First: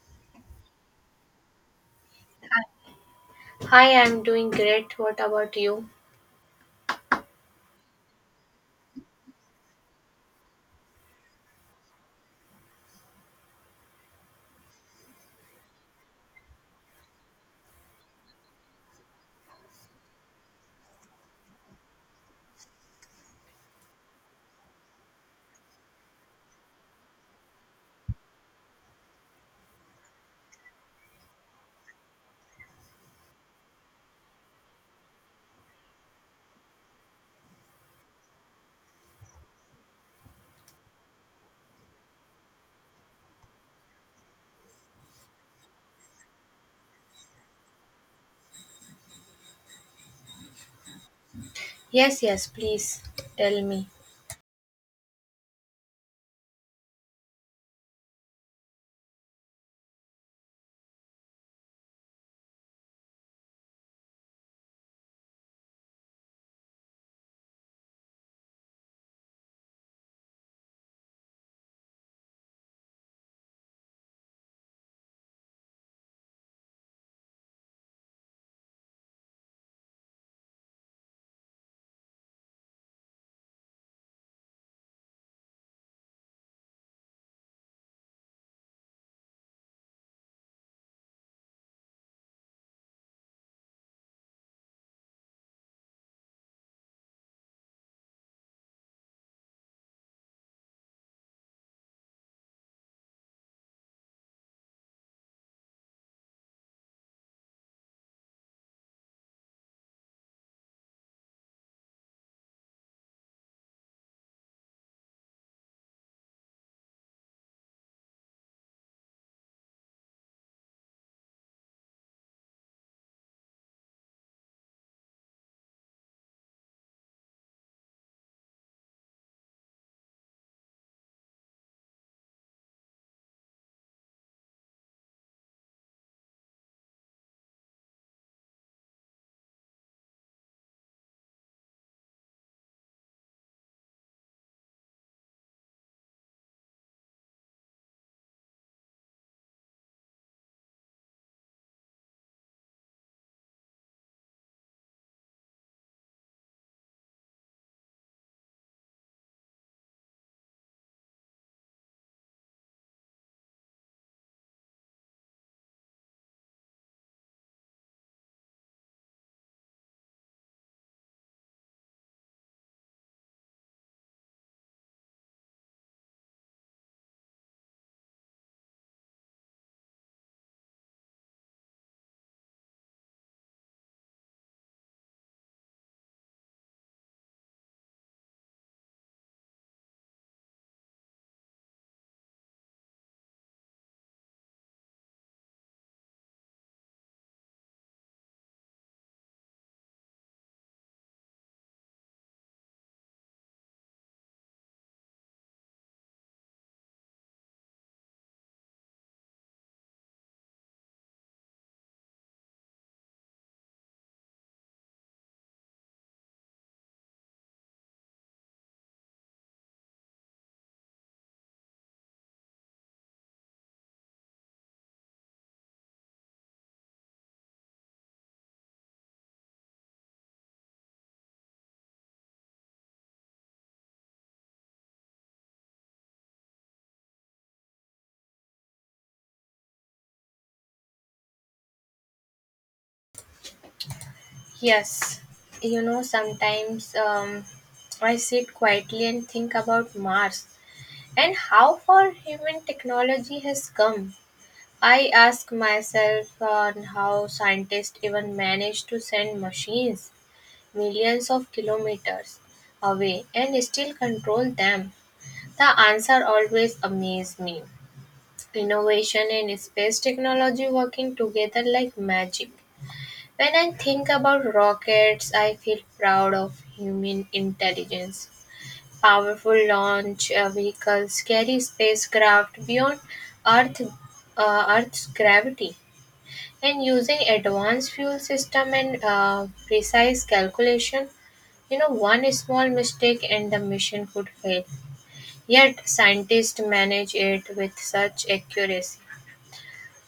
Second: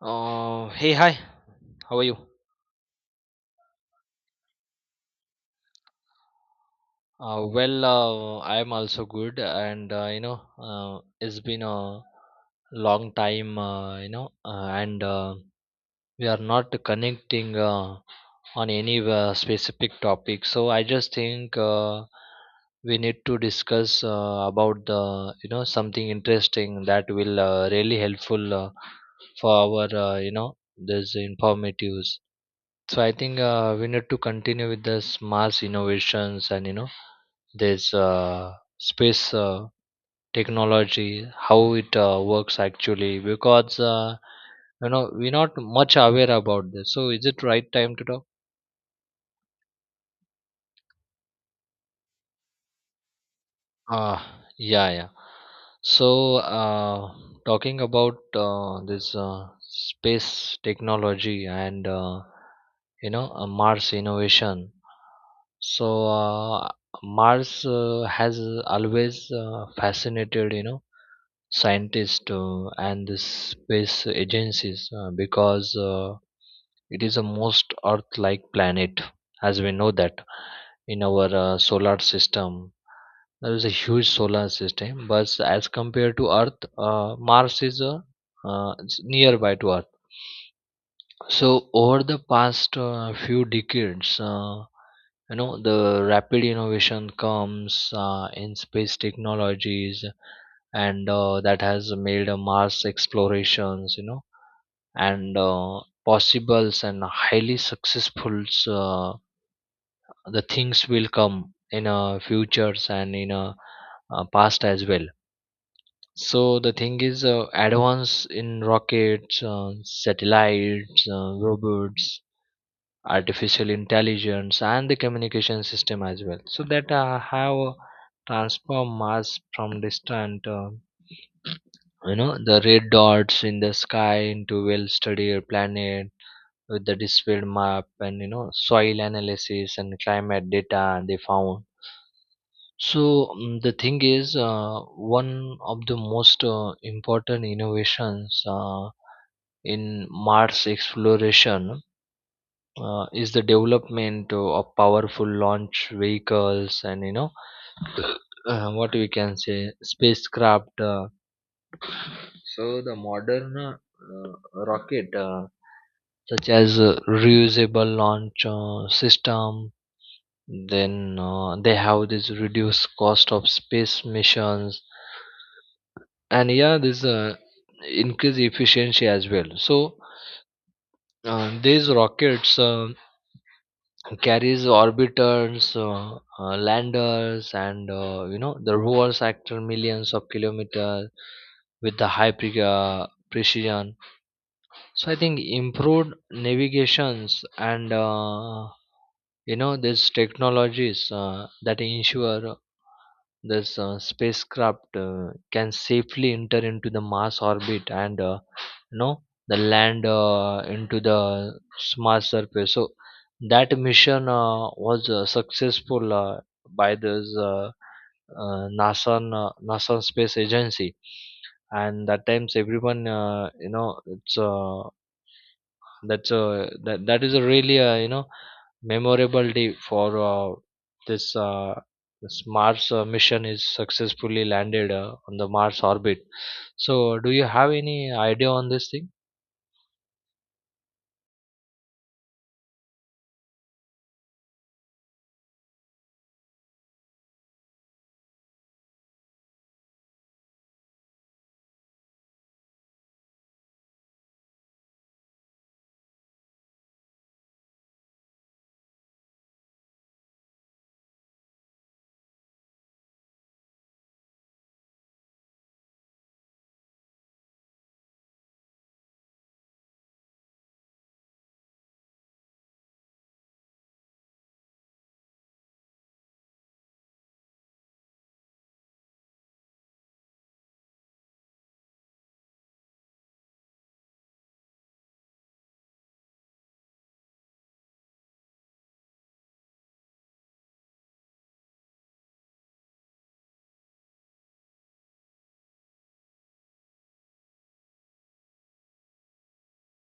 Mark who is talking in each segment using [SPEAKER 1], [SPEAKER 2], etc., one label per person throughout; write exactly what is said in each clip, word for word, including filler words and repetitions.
[SPEAKER 1] Uh, hey, hi. How are you?
[SPEAKER 2] Hi, I'm doing great. What about you?
[SPEAKER 1] Uh, well, uh, I'm also good, and uh, you know, uh, it's been a long time, uh, you know, uh, and uh, we are not connecting uh, on any uh, specific topic. So I just think uh, we need to discuss uh, about the, you know, something interesting that will uh, really helpful uh, for our, uh, you know, this informatives. So I think uh, we need to continue with the mass innovations, and you know this uh, space uh, technology, how it uh, works actually, because uh, you know we're not much aware about this. So is it right time to talk?
[SPEAKER 2] Yes, yes, please tell me.
[SPEAKER 1] Uh, yeah, yeah. So, uh, Talking about uh, this uh, space technology and uh, you know uh, Mars innovation. So, uh, Mars uh, has always uh, fascinated you know scientists uh, and the space agencies uh, because uh, it is the most earth like planet, as we know that. In our uh, solar system, there is a huge solar system, but as compared to earth, uh, mars is uh, uh, it's nearby to earth. So over the past uh, few decades, uh, you know, the rapid innovation comes uh, in space technologies, and uh, that has made uh, Mars explorations, you know, and uh, possibles and highly successful. Uh, the things will come in uh, futures and in uh, uh, past as well. So the thing is, uh, advance in rockets, uh, satellites, uh, robots, artificial intelligence, and the communication system as well, so that uh, have transformed mars from distant, uh, you know the red dots in the sky, into well studied planet with the displayed map, and you know, soil analysis and climate data they found. So mm, the thing is, uh, one of the most uh, important innovations uh, in mars exploration uh, is the development of powerful launch vehicles, and you know, uh, what we can say spacecraft. Uh, so the modern uh, uh, rocket, uh, such as uh, reusable launch uh, system, then uh, they have this reduced cost of space missions, and yeah, this uh, increase efficiency as well. So uh, these rockets uh, carries orbiters, uh, uh, landers, and uh, you know the rovers actor millions of kilometers with the high pre- uh, precision. So I think improved navigations and uh, you know these technologies uh, that ensure this uh, spacecraft uh, can safely enter into the Mars orbit, and uh, you know the land uh, into the s- Mars surface. So that mission uh, was uh, successful uh, by this uh, uh, NASA, uh, NASA space agency, and that times everyone uh, you know it's uh, that's a that that is a really uh, you know memorable day for uh, this uh, this Mars uh, mission is successfully landed uh, on the Mars orbit. So, do you have any idea on this thing?
[SPEAKER 2] Yes, you know, sometimes um, I sit quietly and think about Mars and how far human technology has come. I ask myself on how scientists even manage to send machines millions of kilometers away and still control them. The answer always amazes me. Innovation and space technology working together like magic. When I think about rockets, I feel proud of human intelligence. Powerful launch uh, vehicles carry spacecraft beyond Earth, uh, Earth's gravity, and using advanced fuel system and uh, precise calculation, you know, one small mistake and the mission could fail. Yet scientists manage it with such accuracy.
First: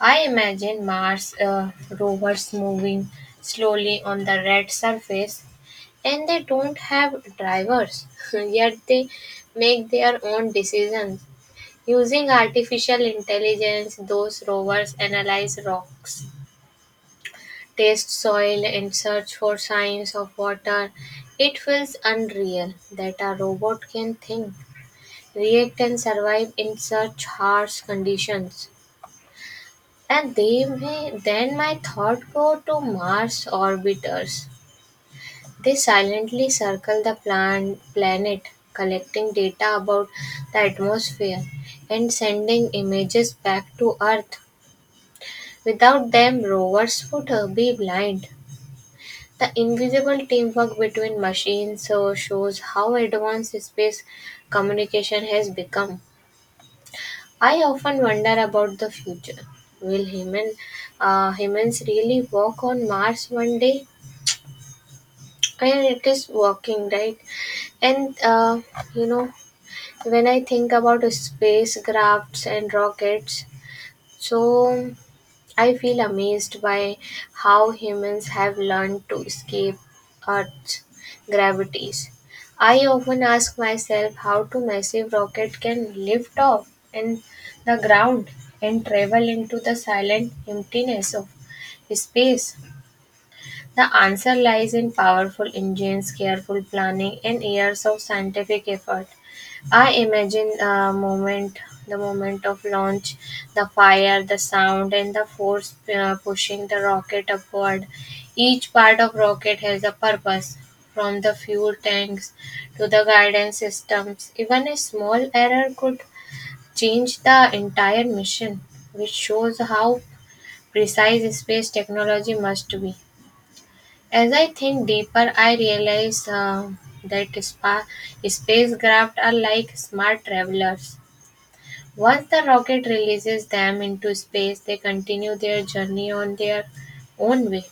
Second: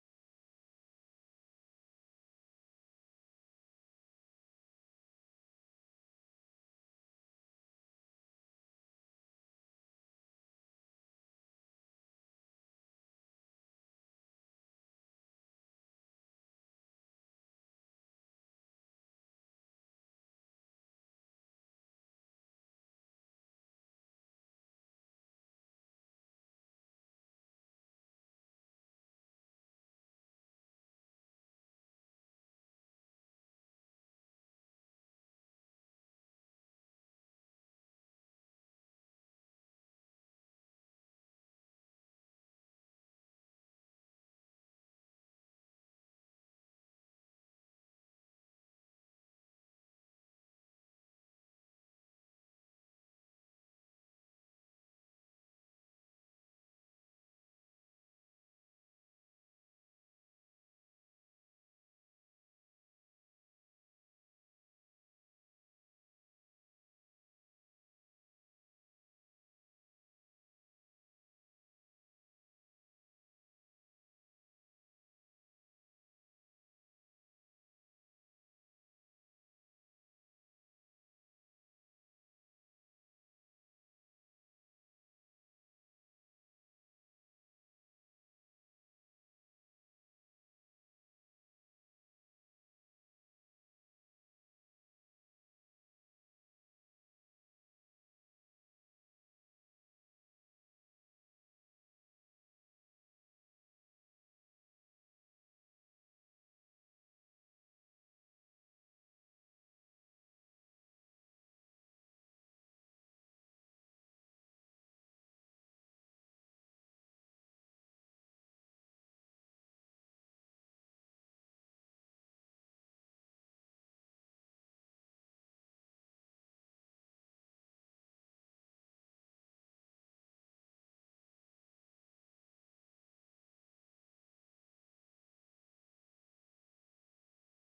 [SPEAKER 2] I imagine Mars uh, rovers moving slowly on the red surface, and they don't have drivers, yet they make their own decisions. Using artificial intelligence, those rovers analyze rocks, taste soil, and search for signs of water. It feels unreal that a robot can think, react, and survive in such harsh conditions. And they may then my thought go to Mars orbiters. They silently circle the plan- planet, collecting data about the atmosphere and sending images back to Earth. Without them, rovers would uh, be blind. The invisible teamwork between machines uh, shows how advanced space communication has become. I often wonder about the future. Will human uh, humans really walk on Mars one day? And it is walking, right? And uh, You know, when I think about spacecrafts and rockets, so I feel amazed by how humans have learned to escape Earth's gravities. I often ask myself how two massive rockets can lift off and the ground and travel into the silent emptiness of space. The answer lies in powerful engines, careful planning, and years of scientific effort. I imagine the moment, the moment of launch, the fire, the sound, and the force uh, pushing the rocket upward. Each part of rocket has a purpose, from the fuel tanks to the guidance systems. Even a small error could change the entire mission, which shows how precise space technology must be. As I think deeper, I realize uh, that spa- spacecraft are like smart travelers. Once the rocket releases them into space, they continue their journey on their own way.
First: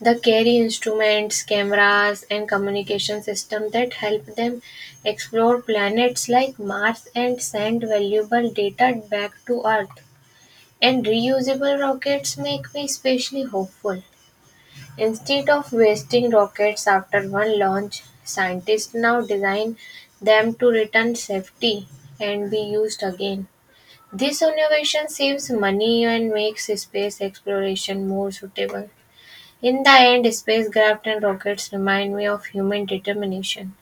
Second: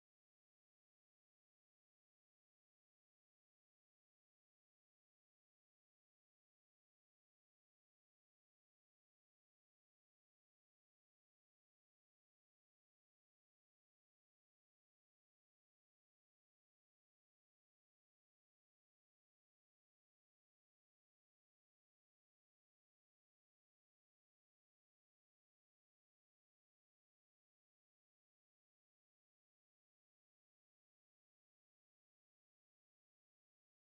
[SPEAKER 2] They carry instruments, cameras, and communication systems that help them explore planets like Mars and send valuable data back to Earth. And reusable rockets make me especially hopeful. Instead of wasting rockets after one launch, scientists now design them to return safely and be used again. This innovation saves money and makes space exploration more suitable. In the end, spacecraft and rockets remind me of human determination.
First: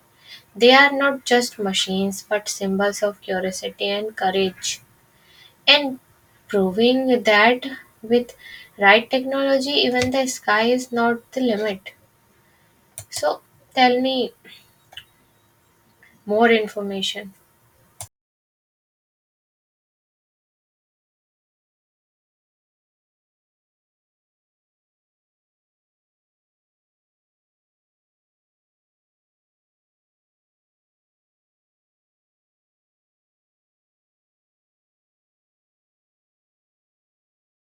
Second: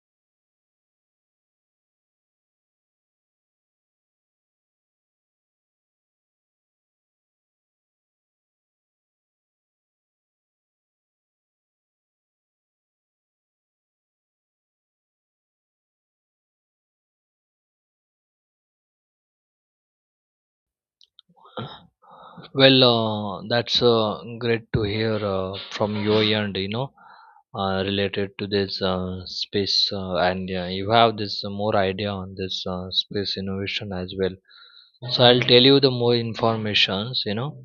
[SPEAKER 2] They are not just machines but symbols of curiosity and courage. And proving that with right technology, even the sky is not the limit. So tell me more information.
[SPEAKER 1] Well, uh, that's uh, great to hear uh, from your end, you know, uh, related to this uh, space, uh, and uh, you have this uh, more idea on this uh, space innovation as well. So I'll tell you the more informations, you know.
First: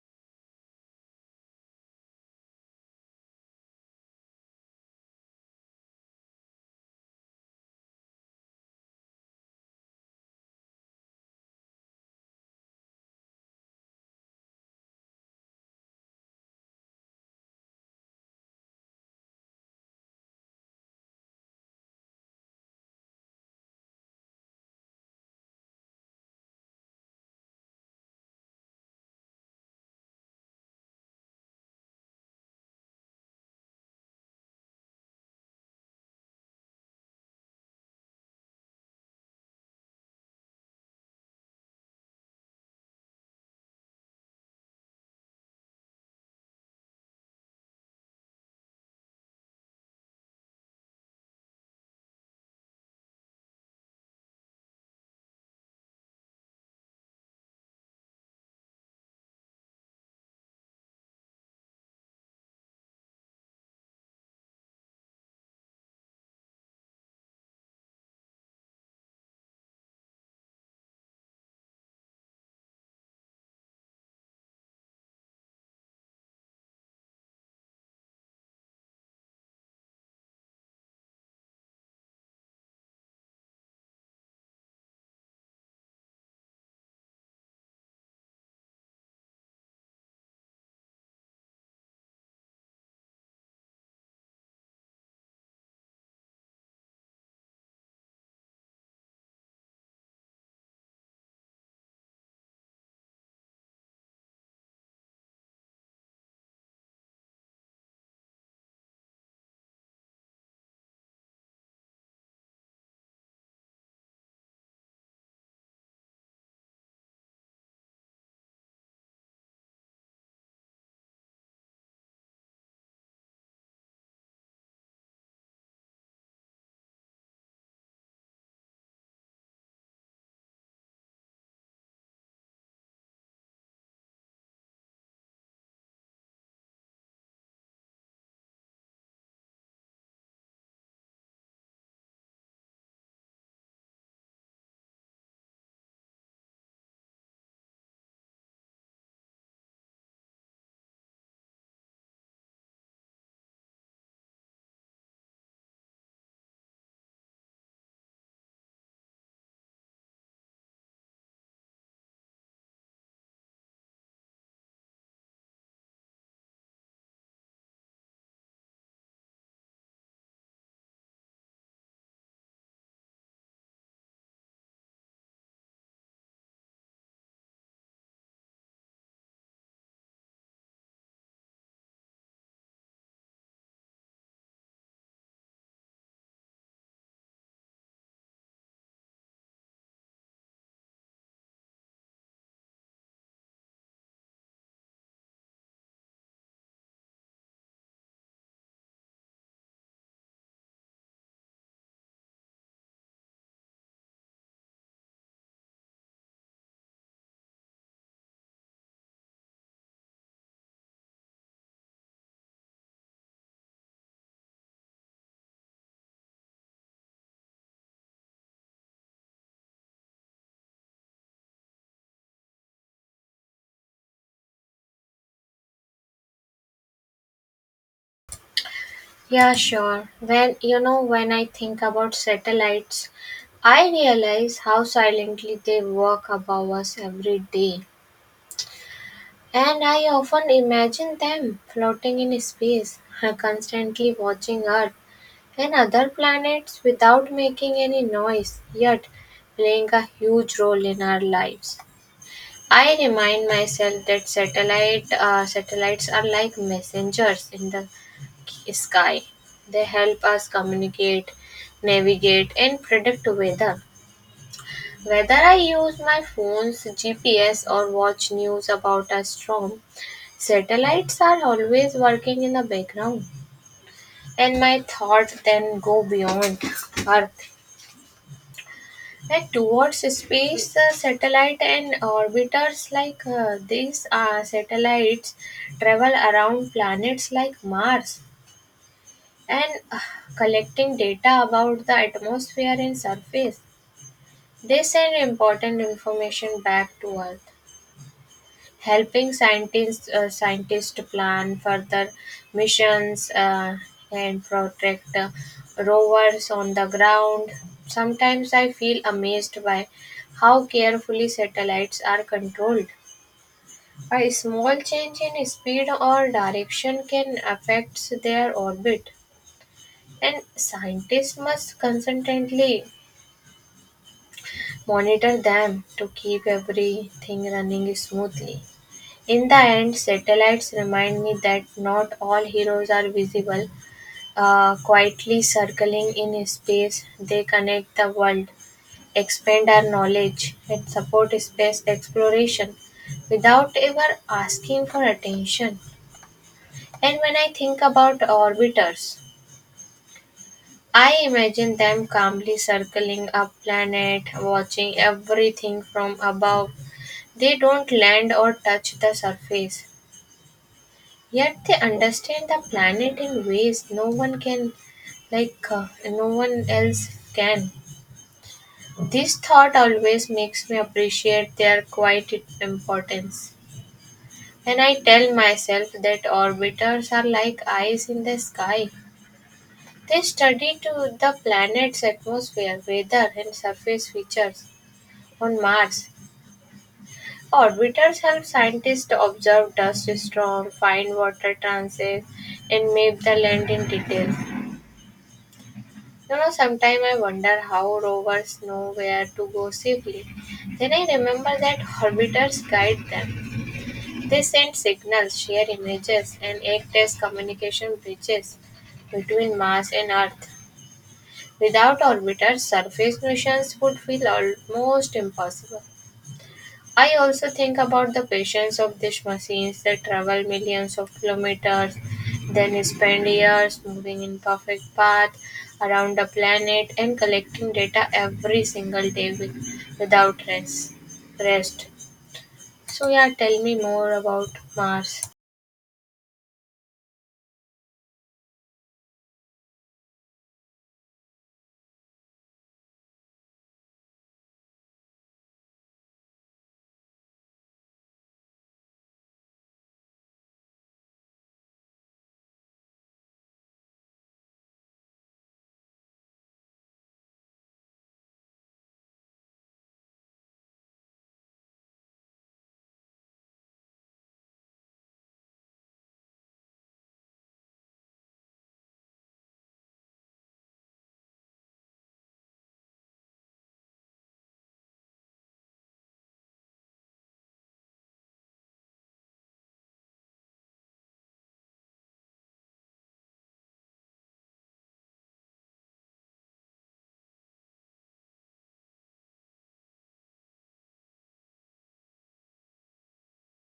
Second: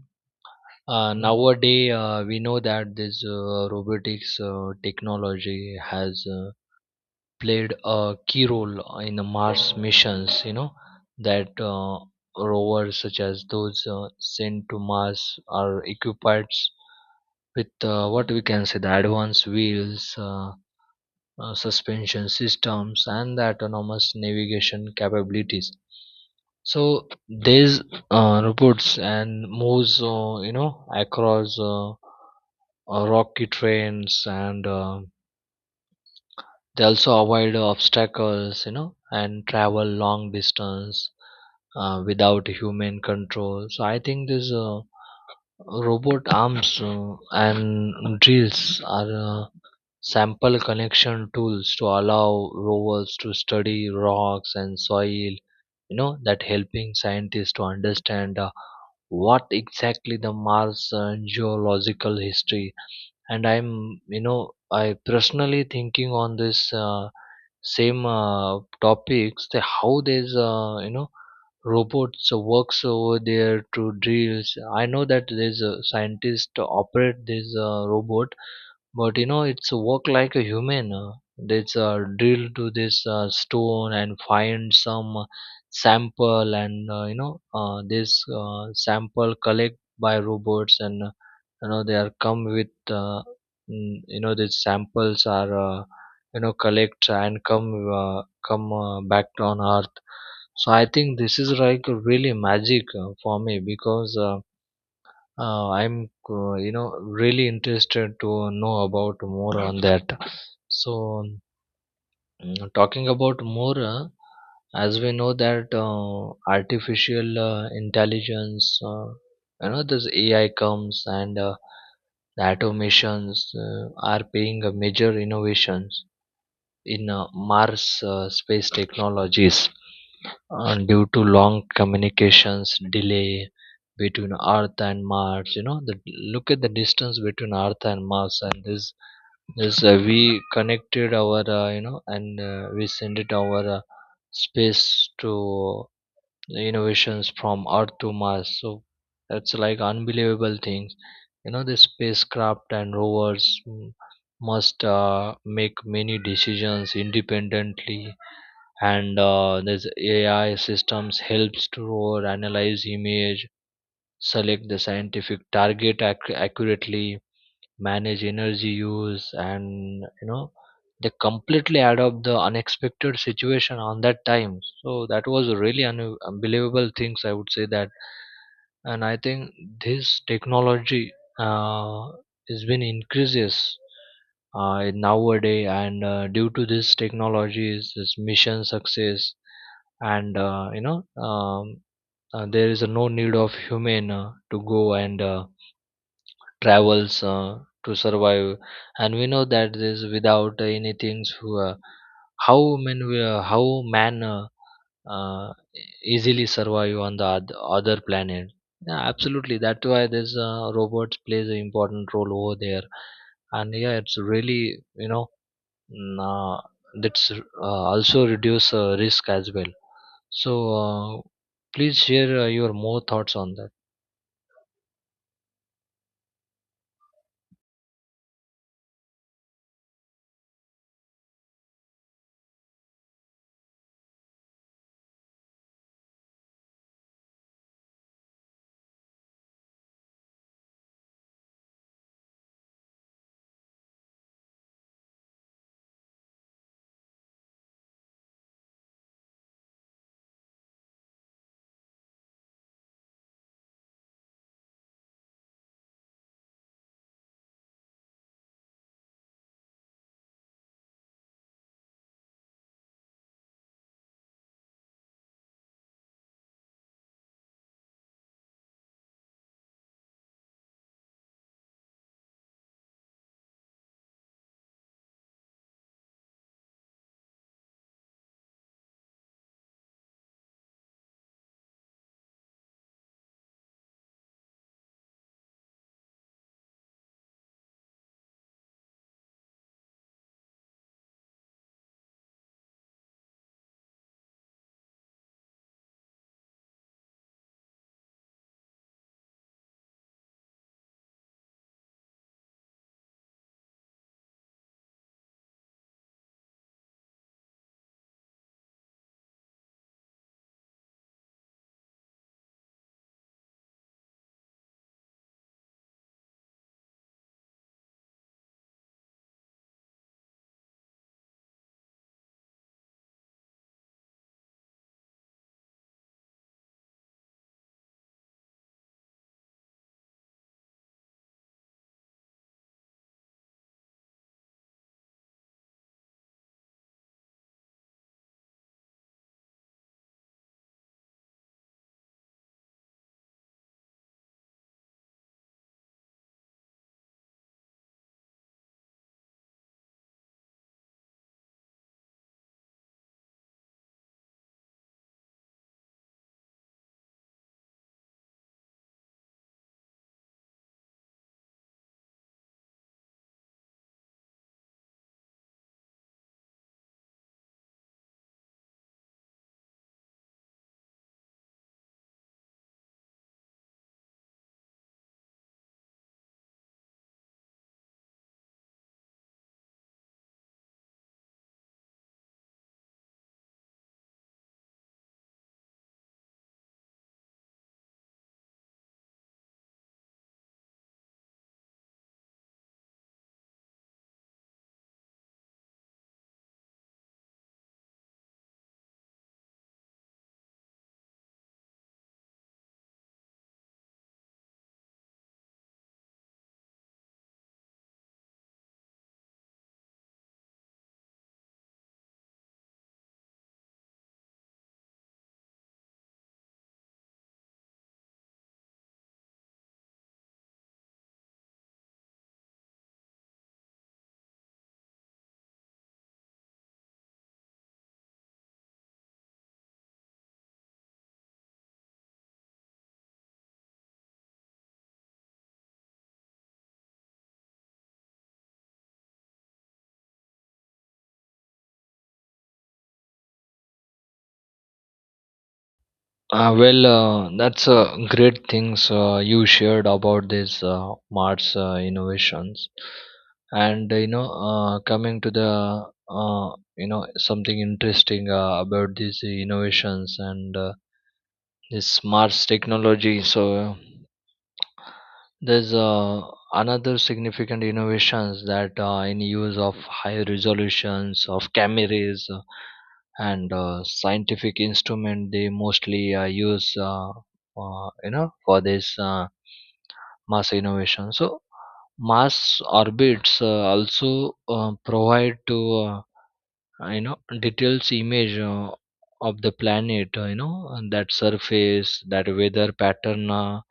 [SPEAKER 1] Uh, nowadays, uh, we know that this uh, robotics uh, technology has uh, played a key role in the Mars missions. You know that uh, rovers such as those uh, sent to Mars are equipped with uh, what we can say the advanced wheels, uh, uh, suspension systems, and the autonomous navigation capabilities. So these uh, robots and moves, uh, you know, across. Uh, uh, rocky trains, and uh, they also avoid obstacles, you know, and travel long distance uh, without human control. So I think these uh, robot arms uh, and drills are uh, sample connection tools to allow rovers to study rocks and soil, you know, that helping scientists to understand uh, what exactly the mars uh, geological history. And I'm, you know, I personally thinking on this uh, same uh, topics, the how there's uh, you know robots works over there to drills. I know that there's a scientist operate this uh, robot, but you know, it's work like a human. uh, It's uh, drill to this uh, stone and find some uh, sample, and uh, you know, uh, this uh, sample collect by robots, and uh, you know they are come with uh, mm, you know these samples are uh, you know collect and come uh, come uh, back on Earth. So I think this is like really magic uh, for me because. Uh, uh, I'm, uh, you know, really interested to know about more on that. So, mm, talking about more, uh, as we know that uh, artificial uh, intelligence, uh, you know, this A I comes, and uh, the automations uh, are being a major innovation in uh, Mars uh, space technologies uh, due to long communications delay between Earth and Mars. You know, the, look at the distance between Earth and Mars, and this this uh, we connected our uh, you know and uh, we send it our uh, space to innovations from earth to mars. So that's like unbelievable things. You know the spacecraft and rovers mm, must uh, make many decisions independently, and uh, this ai systems helps to rover, analyze image, select the scientific target ac- accurately, manage energy use, and you know they completely adopt the unexpected situation on that time. So that was a really un- unbelievable things, I would say that. And I think this technology uh, has been increases uh, in nowadays, and uh, due to this technologies this mission success. And uh, you know um, uh, there is a no need of human uh, to go and uh, travels uh, to survive. And we know that this without anything, who uh, how man will- uh, how man uh, uh, easily survive on the oth- other planet. Yeah, absolutely, that's why this uh, robots plays an important role over there. And yeah, it's really, you know, mm, uh, that's uh, also reduce uh, risk as well. So uh, please share uh, your more thoughts on that.
[SPEAKER 2] Yeah, sure. When you know, when I think about satellites, I realize how silently they walk above us every day. And I often imagine them floating in space, constantly watching Earth and other planets without making any noise, yet playing a huge role in our lives. I remind myself that satellite uh, satellites are like messengers in the sky. They help us communicate, navigate, and predict weather. Whether I use my phone's G P S or watch news about a storm, satellites are always working in the background, and my thoughts then go beyond Earth and towards space. The satellite and orbiters like uh, these uh, satellites travel around planets like Mars and uh, collecting data about the atmosphere and surface. They send important information back to Earth, helping scientists uh, scientists to plan further missions uh, and protect uh, rovers on the ground. Sometimes I feel amazed by how carefully satellites are controlled. A small change in speed or direction can affect their orbit, and scientists must constantly monitor them to keep everything running smoothly. In the end, satellites remind me that not all heroes are visible. Uh, quietly circling in space, they connect the world, expand our knowledge, and support space exploration without ever asking for attention. And when I think about orbiters, I imagine them calmly circling a planet, watching everything from above. They don't land or touch the surface, yet they understand the planet in ways no one can, like uh, no one else can. This thought always makes me appreciate their quiet importance. And I tell myself that orbiters are like eyes in the sky. They study to the planet's atmosphere, weather, and surface features. On Mars, orbiters help scientists to observe dust storms, find water transits, and map the land in detail. You know, sometimes I wonder how rovers know where to go safely. Then I remember that orbiters guide them. They send signals, share images, and act as communication bridges between Mars and Earth. Without orbiters, surface missions would feel almost impossible. I also think about the patience of these machines that travel millions of kilometers, then spend years moving in perfect path around the planet and collecting data every single day with, without rest. Rest. So yeah, tell me more about Mars.
[SPEAKER 1] Uh, well, uh, that's uh, great things uh, you shared about these uh, Mars uh, innovations, and uh, you know, uh, coming to the uh, you know something interesting uh, about these innovations and uh, this Mars technology. So there's uh, another significant innovations that uh, in use of high resolutions of cameras uh, and uh, scientific instrument they mostly uh, use uh, uh, you know for this uh, mass innovation. So mass orbits uh, also uh, provide to uh, you know details image uh, of the planet, uh, you know and that surface, that weather pattern, uh,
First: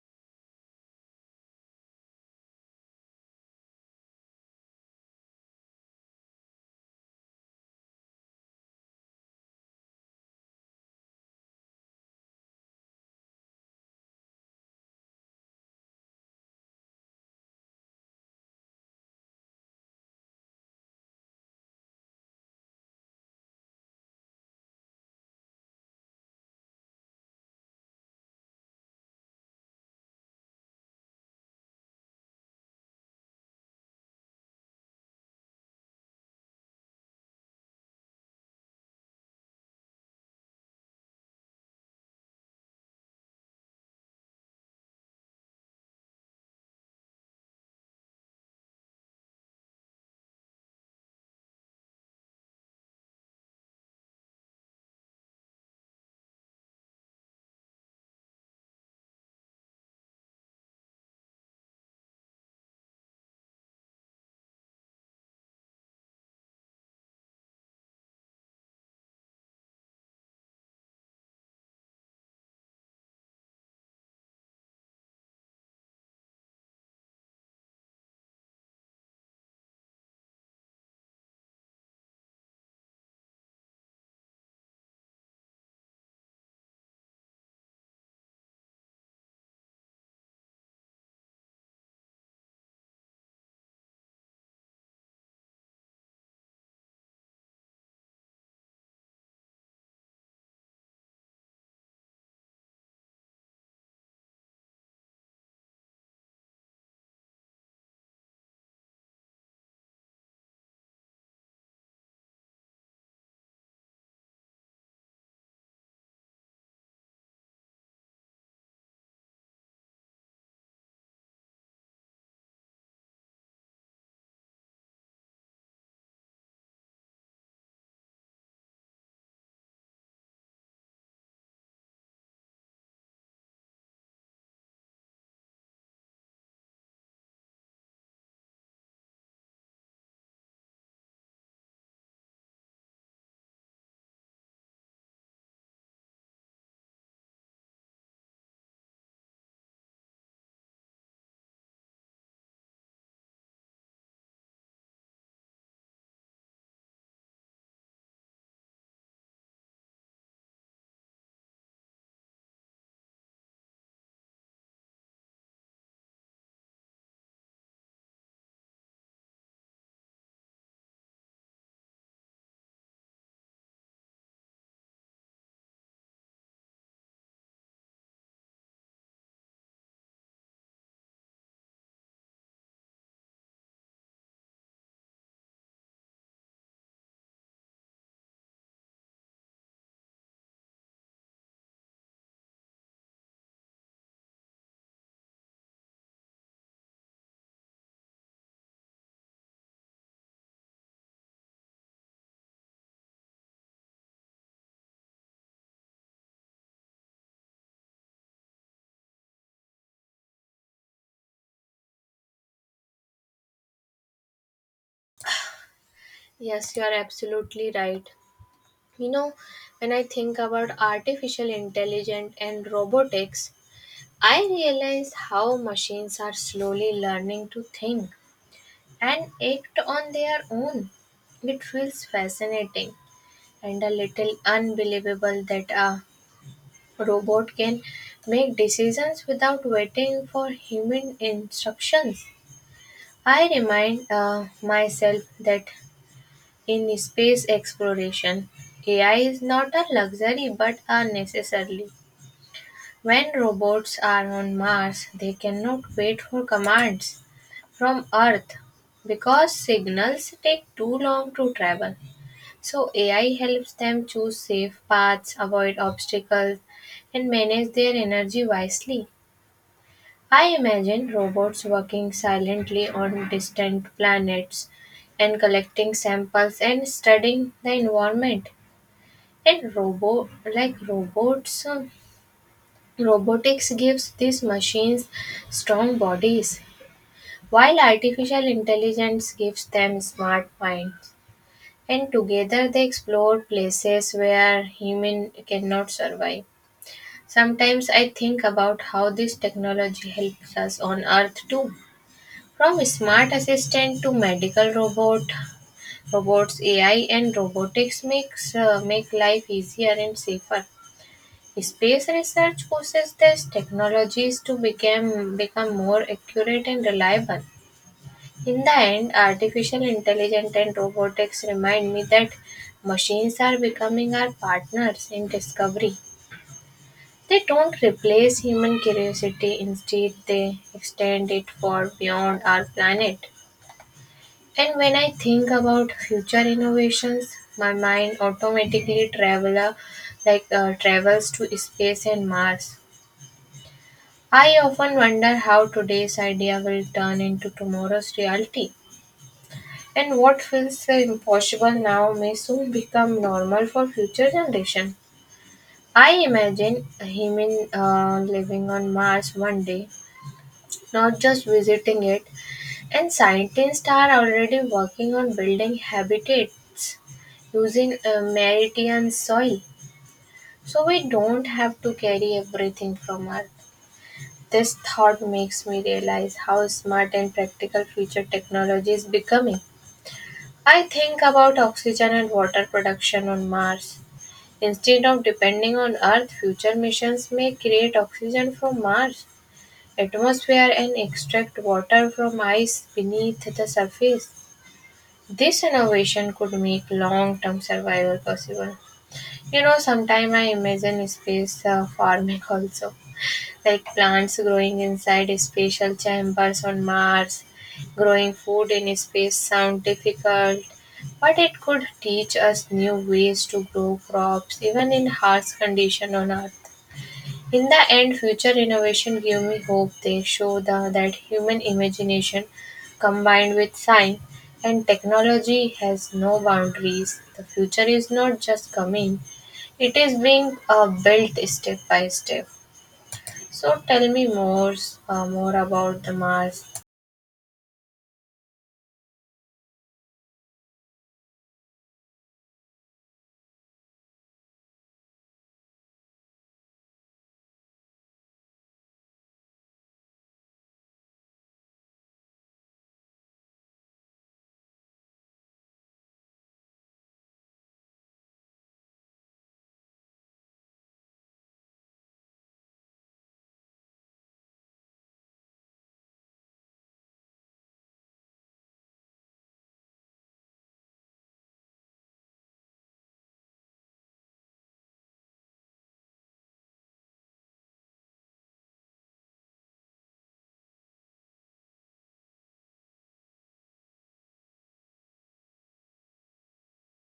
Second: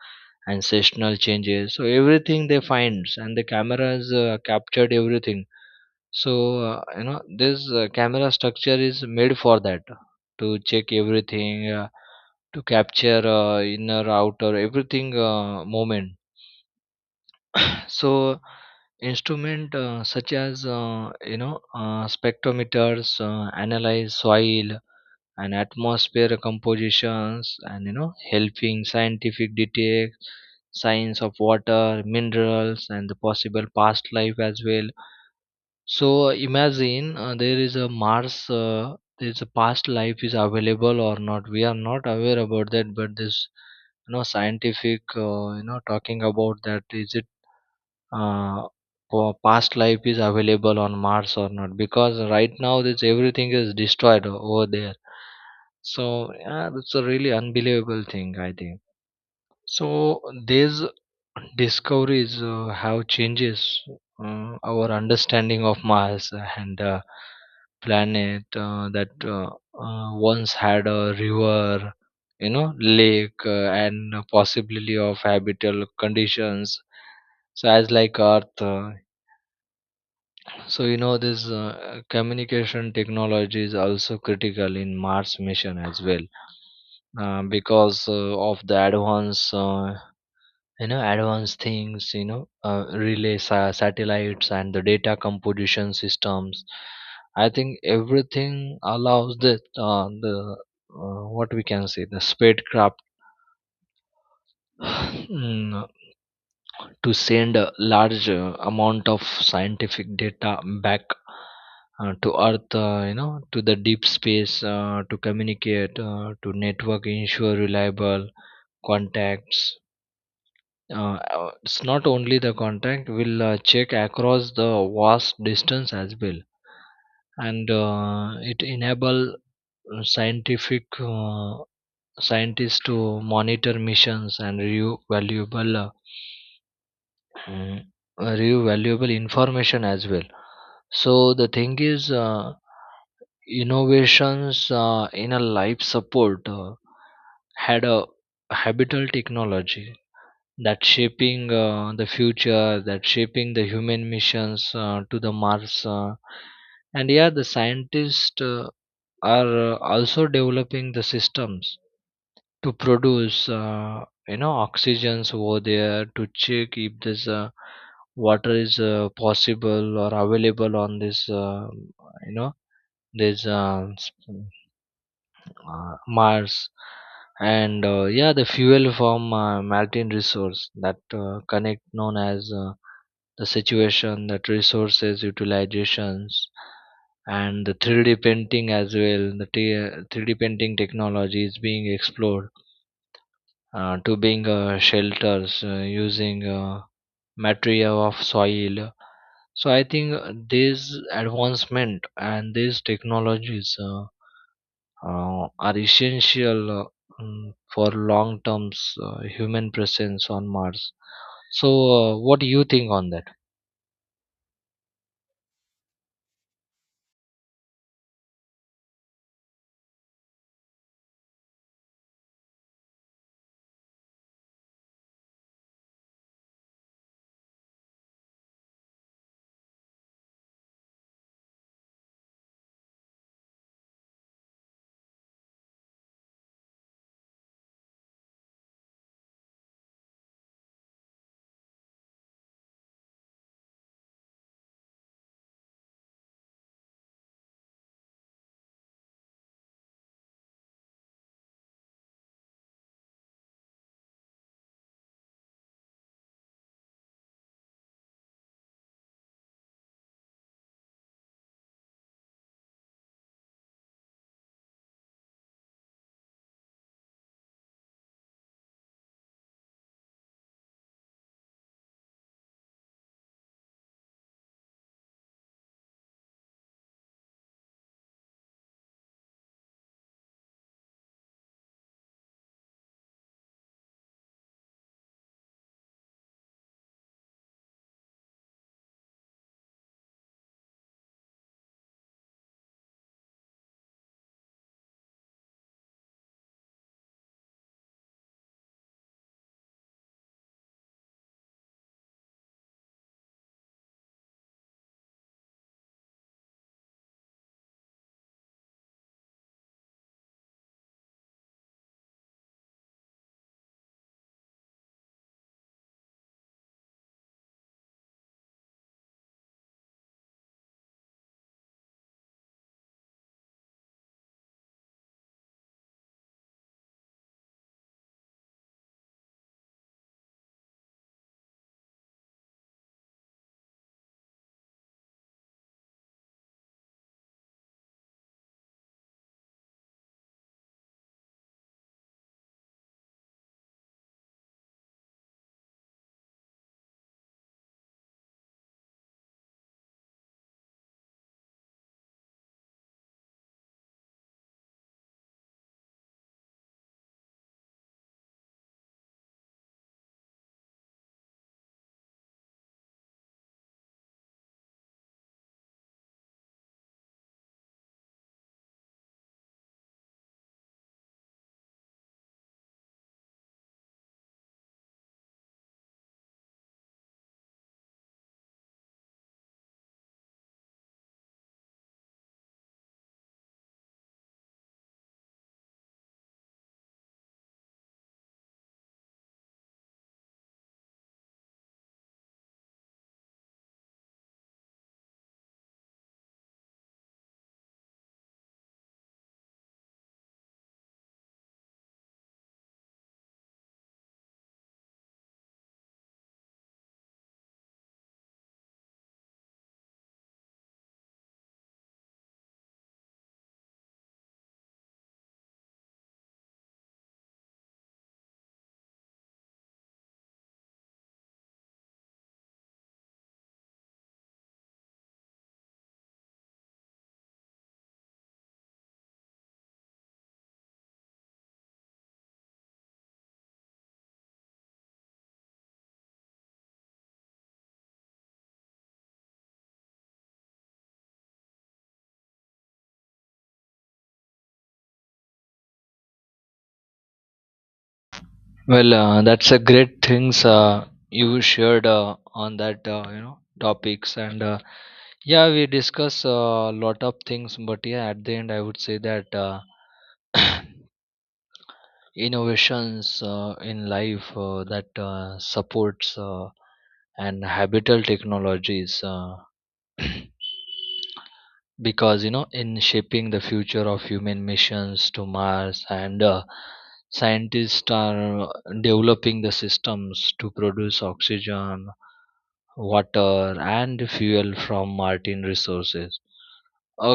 [SPEAKER 1] ancestral changes, so everything they finds, and the cameras uh, captured everything. So uh, you know this uh, camera structure is made for that, to check everything uh, to capture uh, inner outer everything uh, moment. So instrument uh, such as uh, you know uh, spectrometers uh, analyze soil and atmosphere compositions, and you know helping scientific detect signs of water minerals and the possible past life as well. So imagine uh, there is a mars uh, there is a past life is available or not, we are not aware about that, but this, you know, scientific, uh, you know talking about that, is it uh, pa- past life is available on Mars or not, because right now this everything is destroyed o- over there. So yeah, that's a really unbelievable thing I think. So these discoveries uh, have changes uh, our understanding of Mars, and uh, planet uh, that uh, uh, once had a river, you know, lake uh, and a possibility of habitable conditions. So as like Earth, uh, so you know this uh, communication technology is also critical in Mars mission as well, uh, because uh, of the advance. Uh, you know advanced things, you know, uh, relay sa- satellites and the data composition systems, I think everything allows that uh, the uh, what we can say the spacecraft mm, to send a large uh, amount of scientific data back uh, to earth, uh, you know to the deep space uh, to communicate uh, to network ensure reliable contacts. Uh, uh, it's not only the contact, we'll uh, check across the vast distance as well. And uh, it enable uh, scientific uh, scientists to monitor missions and review valuable uh, mm, uh, review valuable information as well. So the thing is, uh, innovations uh, in a life support uh, had a habitable technology that shaping uh, the future, that shaping the human missions uh, to the Mars. Uh, and yeah, the scientists uh, are uh, also developing the systems to produce, uh, you know, oxygens over there to check if this uh, water is uh, possible or available on this, uh, you know, this uh, s- uh, Mars, and uh, yeah, the fuel from uh, melting resource that uh, connect known as uh, the situation, that resources utilizations, and the three D printing as well. The t- three D printing technology is being explored uh, to being uh, shelters uh, using uh, material of soil. So I think uh, this advancement and these technologies. Uh, uh, are essential uh, mm, for long term uh, human presence on Mars. So, uh, what do you think on that?
[SPEAKER 2] Yes, you are absolutely right. You know, when I think about artificial intelligence and robotics, I realize how machines are slowly learning to think and act on their own. It feels fascinating and a little unbelievable that a robot can make decisions without waiting for human instructions. I remind uh, myself that in space exploration, A I is not a luxury but a necessary. When robots are on Mars, they cannot wait for commands from Earth because signals take too long to travel. So A I helps them choose safe paths, avoid obstacles, and manage their energy wisely. I imagine robots working silently on distant planets and collecting samples and studying the environment. And robot like robots um, robotics gives these machines strong bodies while artificial intelligence gives them smart minds. And together they explore places where human cannot survive. Sometimes I think about how this technology helps us on earth too. From smart assistant to medical robot, robots A I and robotics makes uh, make life easier and safer. Space research uses these technologies to become become more accurate and reliable. In the end, artificial intelligence and robotics remind me that machines are becoming our partners in discovery. They don't replace human curiosity, instead, they extend it far beyond our planet. And when I think about future innovations, my mind automatically travel like uh, travels to space and Mars. I often wonder how today's idea will turn into tomorrow's reality. And what feels so impossible now may soon become normal for future generations. I imagine a human uh, living on Mars one day, not just visiting it, and scientists are already working on building habitats using a Martian soil, so we don't have to carry everything from Earth. This thought makes me realize how smart and practical future technology is becoming. I think about oxygen and water production on Mars. Instead of depending on Earth, future missions may create oxygen from Mars atmosphere and extract water from ice beneath the surface. This innovation could make long-term survival possible. You know, sometime I imagine space uh, farming also, like plants growing inside spatial chambers on Mars. Growing food in space sound difficult, but it could teach us new ways to grow crops even in harsh condition on Earth. In the end, future innovation give me hope. They show the, that human imagination combined with science and technology has no boundaries. The future is not just coming, it is being uh, built step by step. So tell me more, uh, more about the Mars
[SPEAKER 1] Well, uh, that's a great things uh, you shared uh, on that uh, you know topics and uh, yeah, we discuss a lot of things, but yeah, at the end, I would say that. Uh, innovations uh, in life uh, that uh, supports uh, and habitable technologies uh, because you know in shaping the future of human missions to Mars and uh, scientists are developing the systems to produce oxygen water and fuel from Martian resources a